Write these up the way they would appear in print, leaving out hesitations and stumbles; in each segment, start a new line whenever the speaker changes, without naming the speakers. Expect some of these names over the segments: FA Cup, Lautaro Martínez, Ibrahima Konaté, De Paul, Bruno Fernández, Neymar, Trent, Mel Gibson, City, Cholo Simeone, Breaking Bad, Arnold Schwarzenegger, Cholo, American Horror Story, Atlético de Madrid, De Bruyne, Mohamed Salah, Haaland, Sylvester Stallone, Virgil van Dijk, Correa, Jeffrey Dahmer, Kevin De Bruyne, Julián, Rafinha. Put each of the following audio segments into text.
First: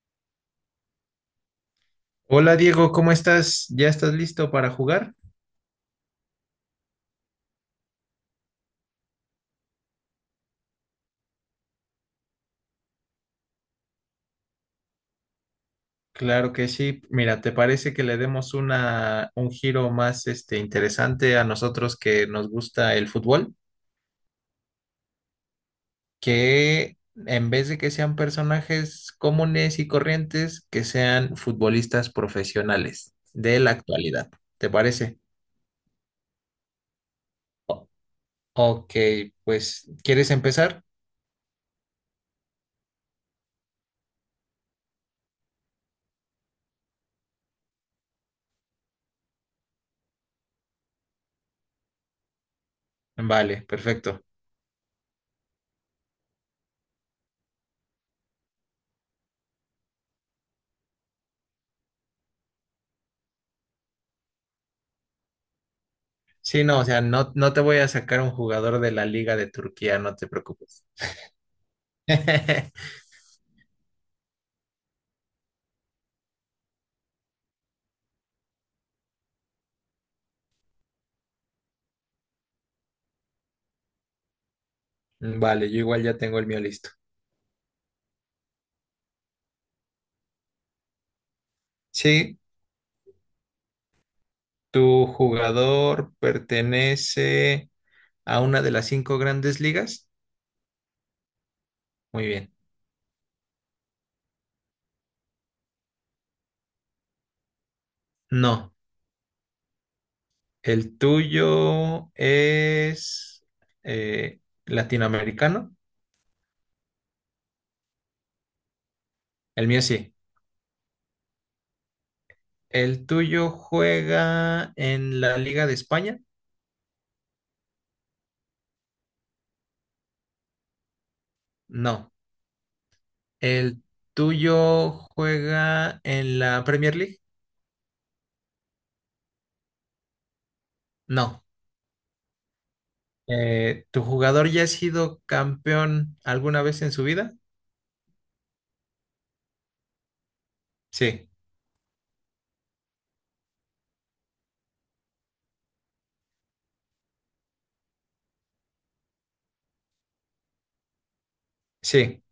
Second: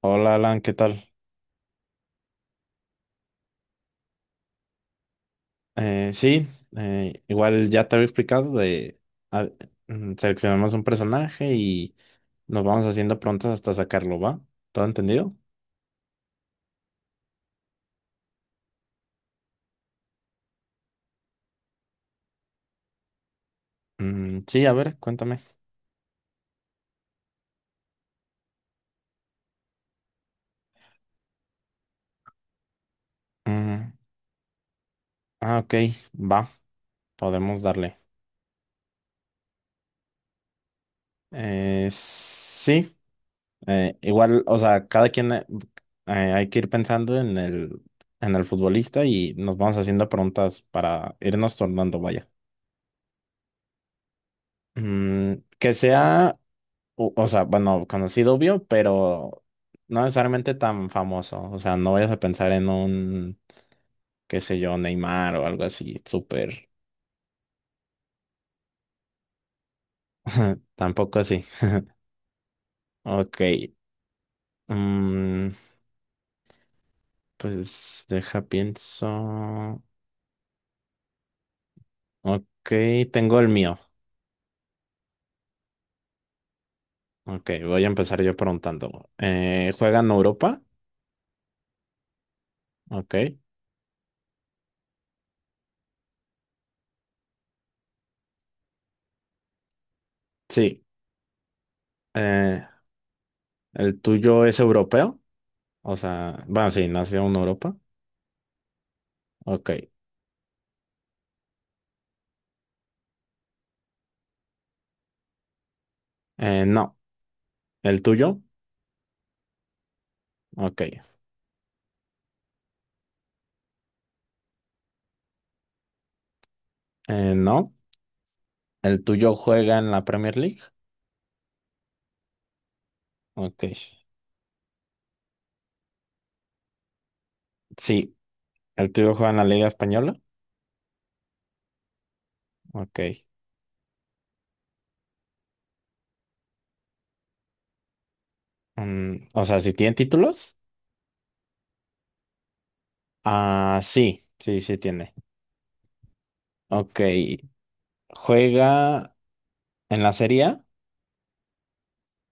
Hola Alan, ¿qué tal?
Hola Diego, ¿cómo estás? ¿Ya estás listo para jugar?
Sí, igual ya te había explicado a- seleccionamos un personaje y nos vamos haciendo prontas hasta sacarlo, ¿va? ¿Todo entendido?
Claro que sí. Mira, ¿te parece que le demos un giro más este, interesante a nosotros que nos gusta el fútbol?
Mm, sí, a ver, cuéntame.
Que en vez de que sean personajes comunes y corrientes, que sean futbolistas profesionales de la
Mm,
actualidad. ¿Te parece?
ah, ok, va, podemos
O-
darle.
ok, pues, ¿quieres empezar?
Sí, igual, o sea, cada quien hay que ir pensando en en el futbolista y nos vamos haciendo preguntas para irnos tornando, vaya.
Vale, perfecto.
Que sea o sea, bueno, conocido obvio, pero no necesariamente tan famoso. O sea, no vayas a pensar en un, qué sé yo, Neymar o algo así,
Sí,
súper.
no, o sea, no te voy a sacar un jugador de la Liga de Turquía, no te preocupes.
Tampoco así. Ok. mm, Pues deja, pienso. Ok, tengo el mío.
Mm, vale, yo igual ya tengo el mío listo.
Ok, voy a empezar yo preguntando. ¿Juega en Europa?
Sí,
Ok.
tu jugador pertenece a una de las cinco grandes ligas.
Sí.
Muy bien.
Eh, ¿El tuyo es europeo? O sea, bueno, sí, nació en Europa.
No,
Ok.
el tuyo es eh, latinoamericano.
No. ¿El tuyo?
El mío sí.
Ok.
¿El tuyo juega en la Liga de España?
No, el tuyo juega en la Premier League.
No.
Ok.
¿El tuyo juega en la Premier League?
Sí, el tuyo juega en la Liga Española.
No.
Ok.
¿Tu jugador ya ha sido campeón alguna vez en su vida?
¿O sea, si tiene títulos?
Sí.
Ah, sí, sí, sí tiene. Ok. ¿Juega en la Serie A?
Sí.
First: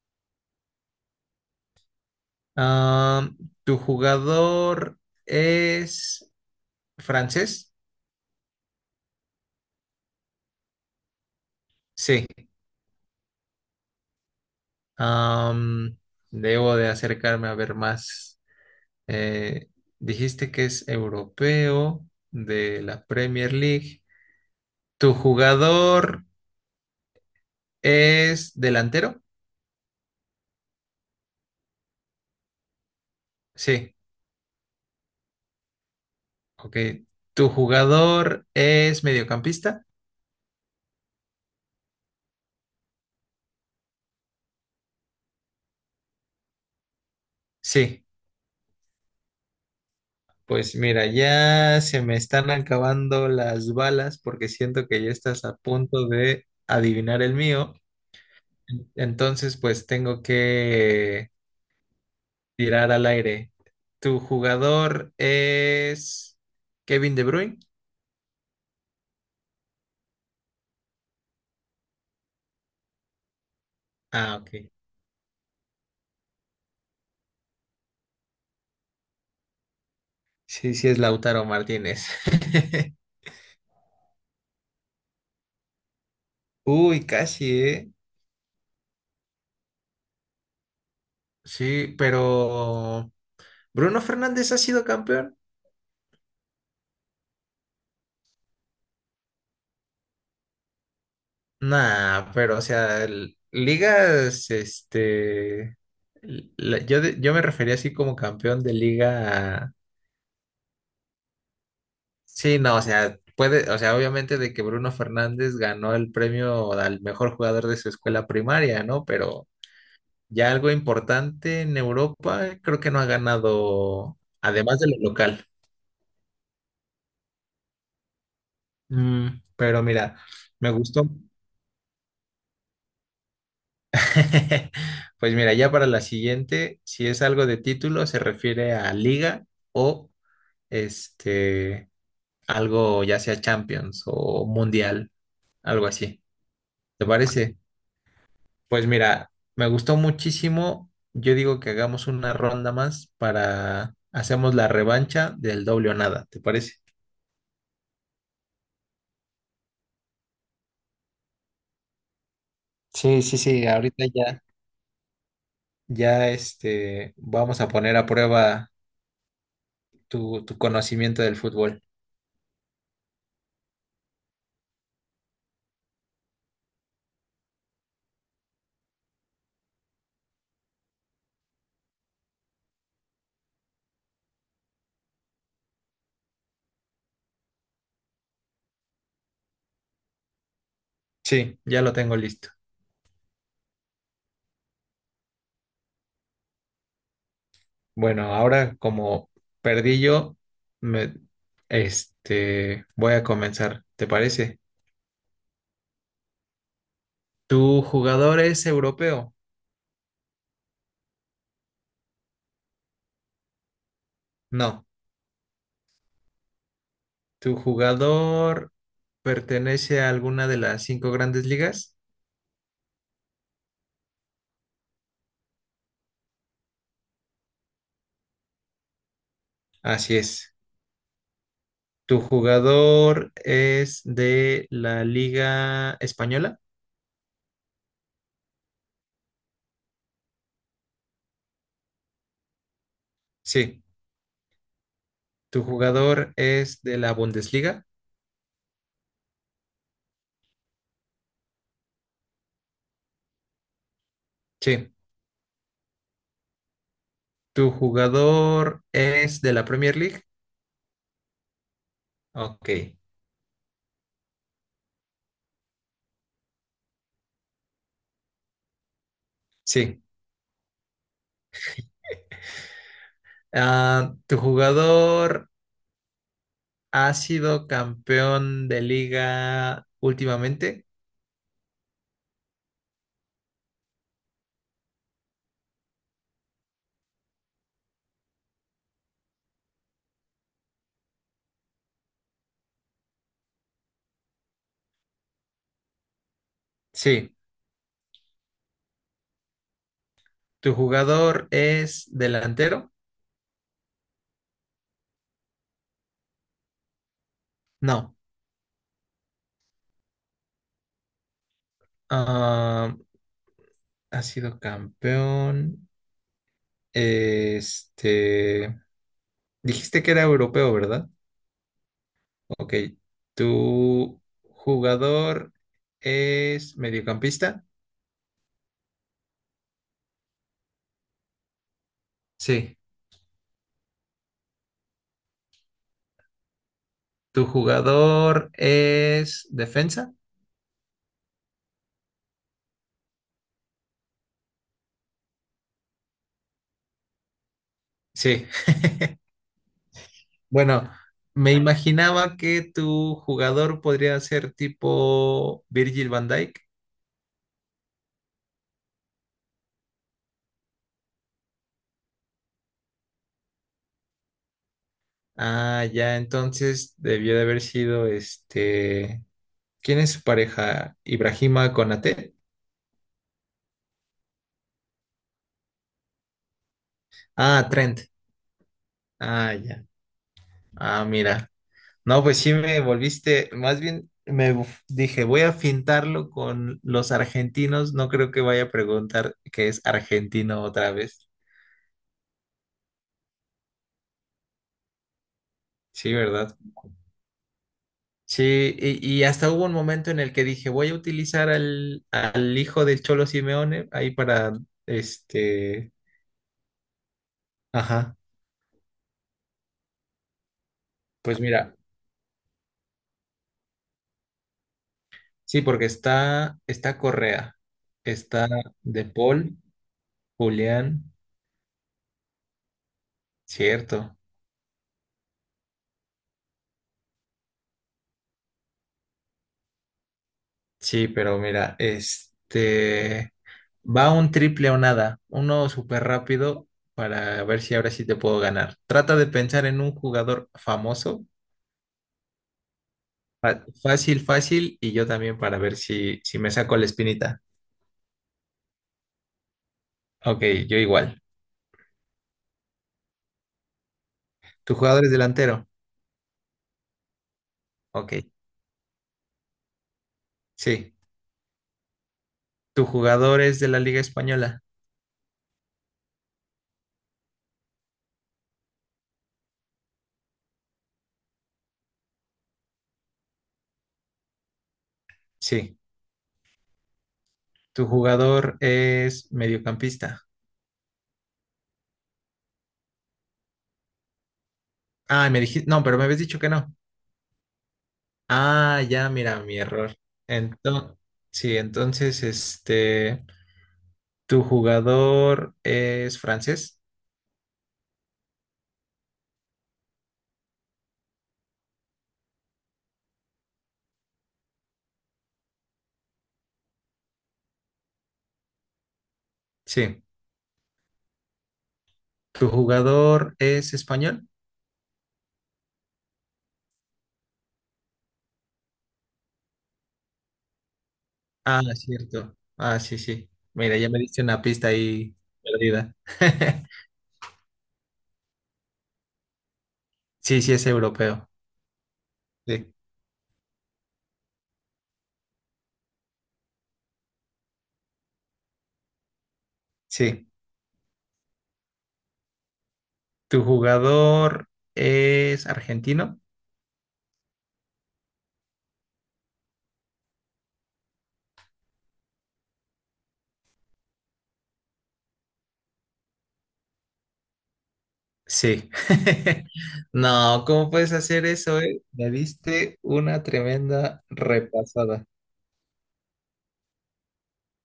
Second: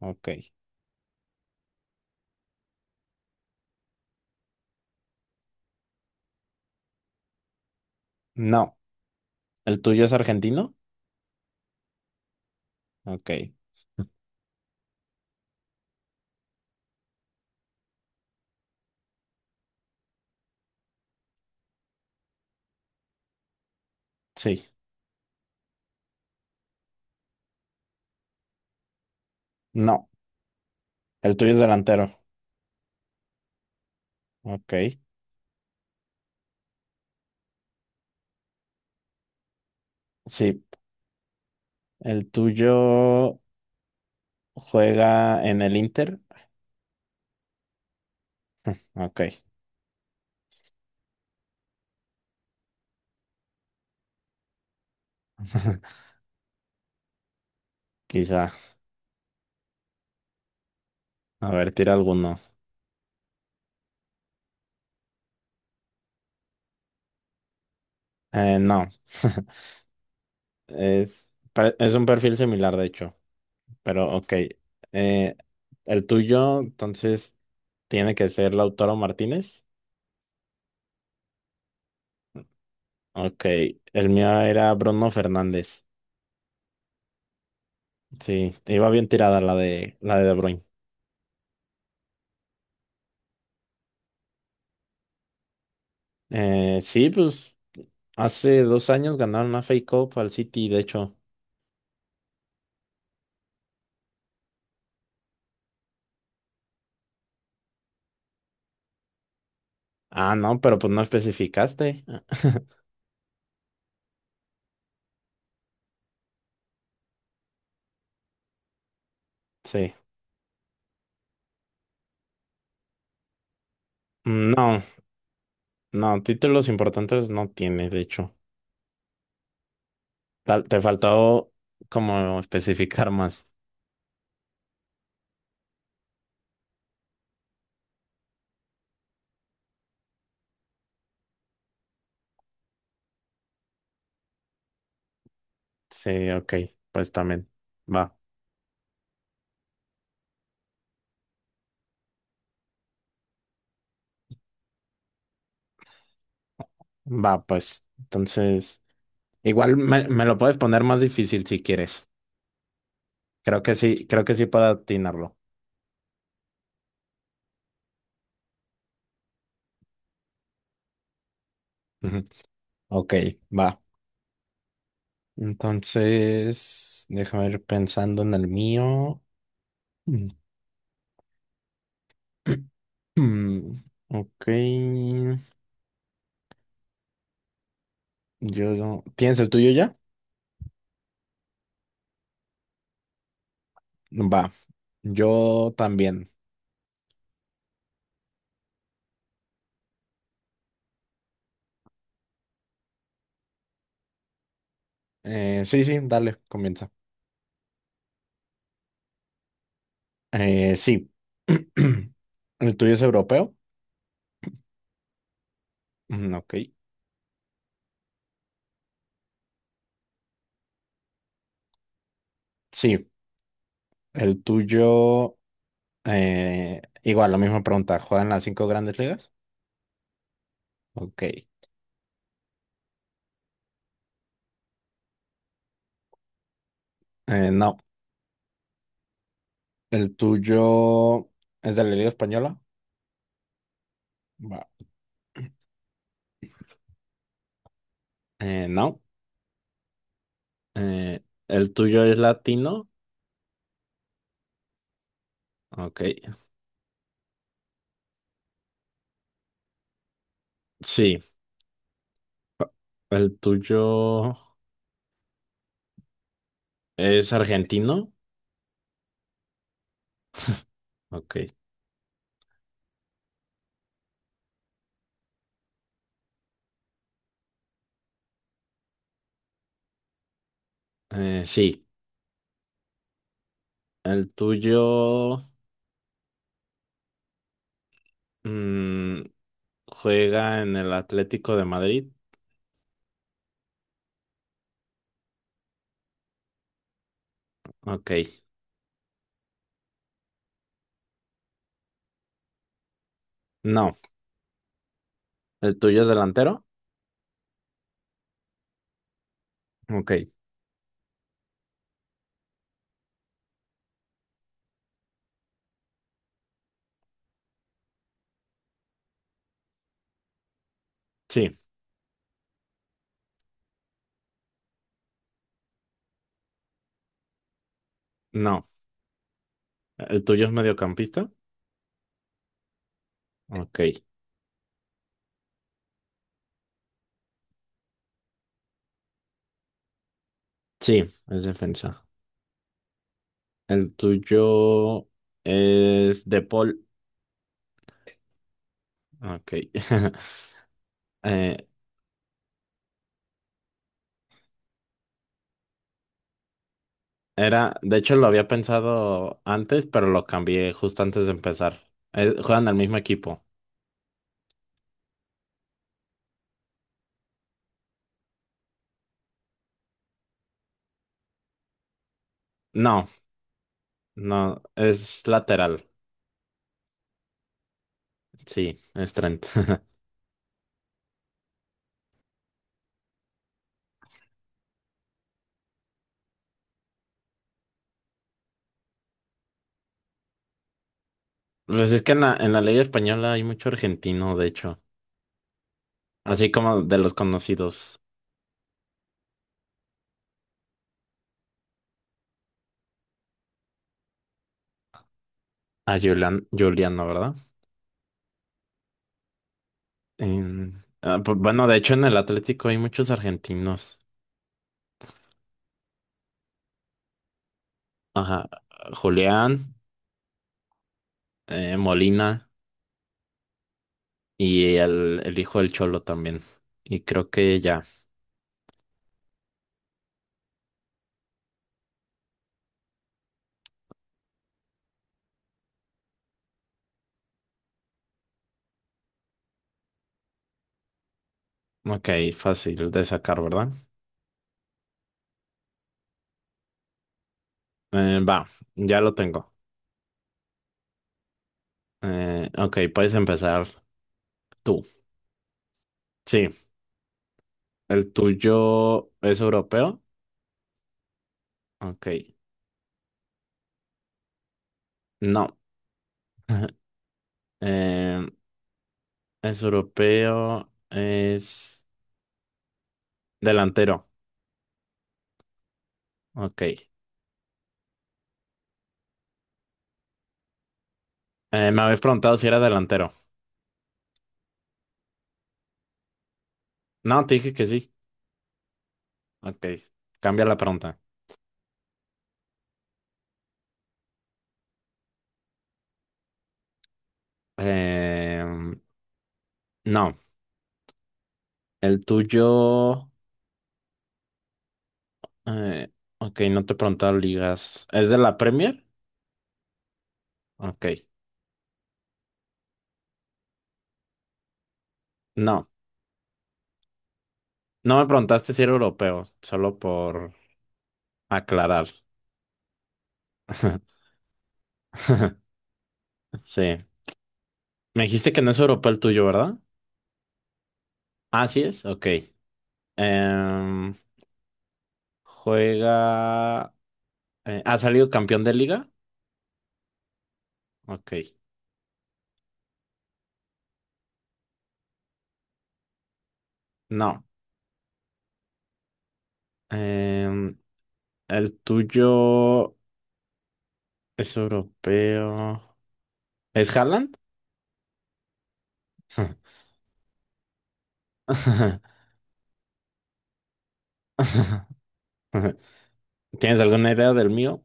Ok.
Ah, ¿tu jugador es francés?
No. ¿El tuyo es argentino?
Sí.
Ok.
Am, Debo de acercarme a ver más. Eh, Dijiste que es europeo de la Premier League.
Sí.
¿Tu jugador es delantero?
No. ¿El tuyo es delantero?
Sí.
Ok.
Ok. ¿Tu jugador es mediocampista?
Sí. ¿El tuyo juega en el Inter?
Sí.
Ok.
Pues mira, ya se me están acabando las balas porque siento que ya estás a punto de adivinar el mío.
Quizá.
Entonces, pues tengo que
A ver, tira alguno.
tirar al aire. ¿Tu jugador es Kevin De Bruyne?
No. Es un perfil similar, de hecho, pero ok.
Ah, ok.
Eh, el tuyo, entonces, tiene que ser Lautaro Martínez.
Sí, sí es Lautaro Martínez.
Ok, el mío era Bruno Fernández.
Uy, casi, ¿eh?
Sí, iba bien tirada la de De Bruyne.
Sí, pero ¿Bruno Fernández ha sido campeón?
Sí, pues hace dos años ganaron una FA Cup al City, de hecho.
Nah, pero o sea, ligas, este, yo, yo me refería así como campeón de liga.
Ah, no, pero pues no especificaste.
Sí, no, o sea, puede, o sea, obviamente de que Bruno Fernández ganó el premio al mejor jugador de su escuela primaria, ¿no? Pero
Sí.
ya algo importante en Europa, creo que no ha ganado, además
No,
de lo local.
no, títulos importantes no tiene, de hecho.
Mm, pero mira, me
Te
gustó.
faltó como especificar más.
Pues mira, ya para la siguiente, si es algo de título, se refiere a liga o este, algo ya sea Champions o Mundial, algo así.
Sí, ok,
¿Te
pues también.
parece?
Va,
Pues mira, me gustó muchísimo. Yo digo que hagamos una ronda más para hacemos la revancha del doble o nada, ¿te parece?
va, pues. Entonces, igual me lo puedes poner más difícil si quieres. Creo
Sí,
que sí,
ahorita
creo que
ya.
sí puedo atinarlo.
Ya este, vamos a poner a prueba tu conocimiento del fútbol.
Ujú. Ok, va. Entonces, déjame ir pensando en el mío. Mm, Mm, Ok, yo... no- ¿Tienes el tuyo ya?
Sí, ya lo tengo listo.
Va, yo también.
Bueno, ahora como perdí yo, me, este, voy a comenzar, ¿te parece?
Sí, sí, dale, comienza.
¿Tu jugador es europeo?
Sí. ¿El tuyo es europeo?
No.
Mm, Ok,
¿Tu jugador pertenece a alguna de las cinco grandes ligas?
sí. El tuyo, igual, la misma pregunta. ¿Juegan las cinco grandes ligas?
Así es.
Ok.
¿Tu jugador es de la Liga Española?
No. ¿El tuyo es de la Liga Española?
Sí.
Va.
¿Tu jugador es de la Bundesliga?
No. Eh, ¿El tuyo es latino?
Sí.
Ok.
¿Tu jugador es de la Premier League?
Sí.
Ok.
¿El tuyo es argentino?
Sí.
Ok.
Ah, ¿tu jugador ha sido campeón de liga últimamente?
Sí. ¿El tuyo mm, juega en el Atlético de Madrid?
Sí.
Ok.
¿Tu jugador es delantero?
No. ¿El tuyo es delantero?
No.
Ok.
Ah, ha sido campeón. Este. Dijiste que era europeo, ¿verdad?
Sí.
Ok. ¿Tu jugador es mediocampista?
No. ¿El tuyo es mediocampista?
Sí.
Ok.
¿Tu jugador es defensa?
Sí, es defensa. El tuyo es de Paul.
Sí.
Ok.
Bueno, me
Eh,
imaginaba que tu jugador podría ser tipo Virgil van Dijk.
Era, de hecho lo había pensado antes, pero lo cambié justo antes de empezar. Juegan al mismo equipo.
Ah, ya, entonces debió de haber sido este. ¿Quién es su pareja? ¿Ibrahima Konaté?
No, no, es lateral.
Ah, Trent.
Sí, es Trent.
Ah, ya. Ah, mira. No, pues sí me volviste. Más bien me dije, voy a fintarlo con los argentinos. No creo que vaya a preguntar que es argentino otra vez.
Pues es que en la Liga Española hay mucho argentino, de hecho.
Sí,
Así
¿verdad?
como de los conocidos.
Sí, y hasta hubo un momento en el que dije, voy a utilizar al hijo del Cholo Simeone ahí para este.
A Julián, Juliano, ¿verdad?
Ajá.
Ah, pues,
Pues
bueno,
mira.
de hecho en el Atlético hay muchos argentinos.
Sí, está Correa,
Ajá.
está De Paul,
Julián,
Julián,
Molina
cierto.
y el hijo del Cholo también. Y creo que ya.
Sí, pero mira, este va un triple o nada, uno súper rápido para ver si ahora sí te puedo ganar. Trata de pensar en un jugador famoso,
Ok, fácil de sacar, ¿verdad?
fácil, fácil, y yo también para ver si me saco la espinita.
Va, ya lo tengo.
Ok, yo igual.
Ok, puedes empezar
¿Tu
tú.
jugador es delantero?
Sí, el
Ok,
tuyo es europeo.
sí.
Ok,
¿Tu jugador es de la Liga Española?
no. Eh, es europeo, es delantero.
Sí.
Ok.
Tu jugador es mediocampista.
Me habéis preguntado si era delantero.
Ah, me dijiste, no, pero me habías dicho que no.
No, te dije que sí.
Ah, ya, mira, mi
Ok,
error.
cambia la pregunta.
Entonces, sí, entonces, este, tu jugador es francés.
Em, no, el tuyo... eh, ok, no te he preguntado ligas. ¿Es de la Premier?
Sí.
Ok,
¿Tu jugador es español?
no. No me preguntaste si era europeo, solo por
Ah,
aclarar.
cierto. Ah, sí, sí. Mira, ya me diste una pista ahí perdida.
Sí. Me dijiste que no es europeo el tuyo, ¿verdad?
Sí, sí, es europeo.
Ah, sí es. Ok.
Sí.
Em, juega... ¿Ha salido campeón de liga?
Sí.
Ok.
¿Tu jugador es argentino?
No. Em, el tuyo... Es europeo. ¿Es Haaland?
Sí. No, ¿cómo puedes hacer eso, eh? Me diste una tremenda repasada.
¿Tienes alguna idea del mío?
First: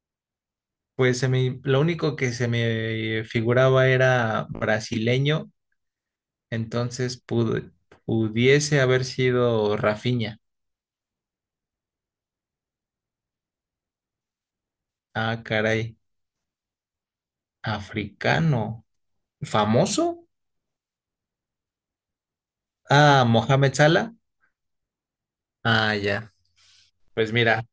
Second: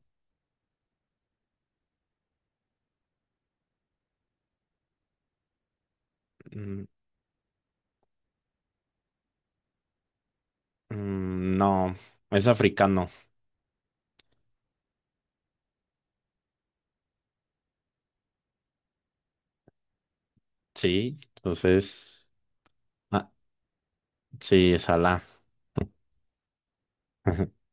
Pues lo único que se me figuraba era brasileño,
Mm,
entonces pudiese haber sido Rafinha.
mm, No, es africano.
Ah, caray, africano. ¿Famoso?
Sí, entonces.
Ah,
Ah,
Mohamed Salah.
sí, es Alá.
Ah, ya. Pues mira,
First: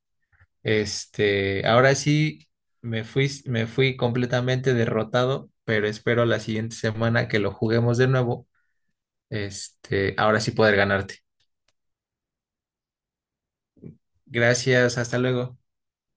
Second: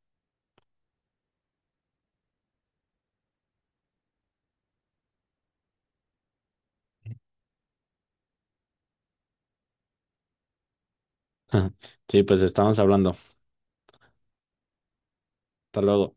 este, ahora sí me fui completamente derrotado, pero espero la siguiente semana que lo juguemos de nuevo. Este, ahora sí poder ganarte.
Sí, pues estamos hablando.
Gracias, hasta luego.
Hasta luego.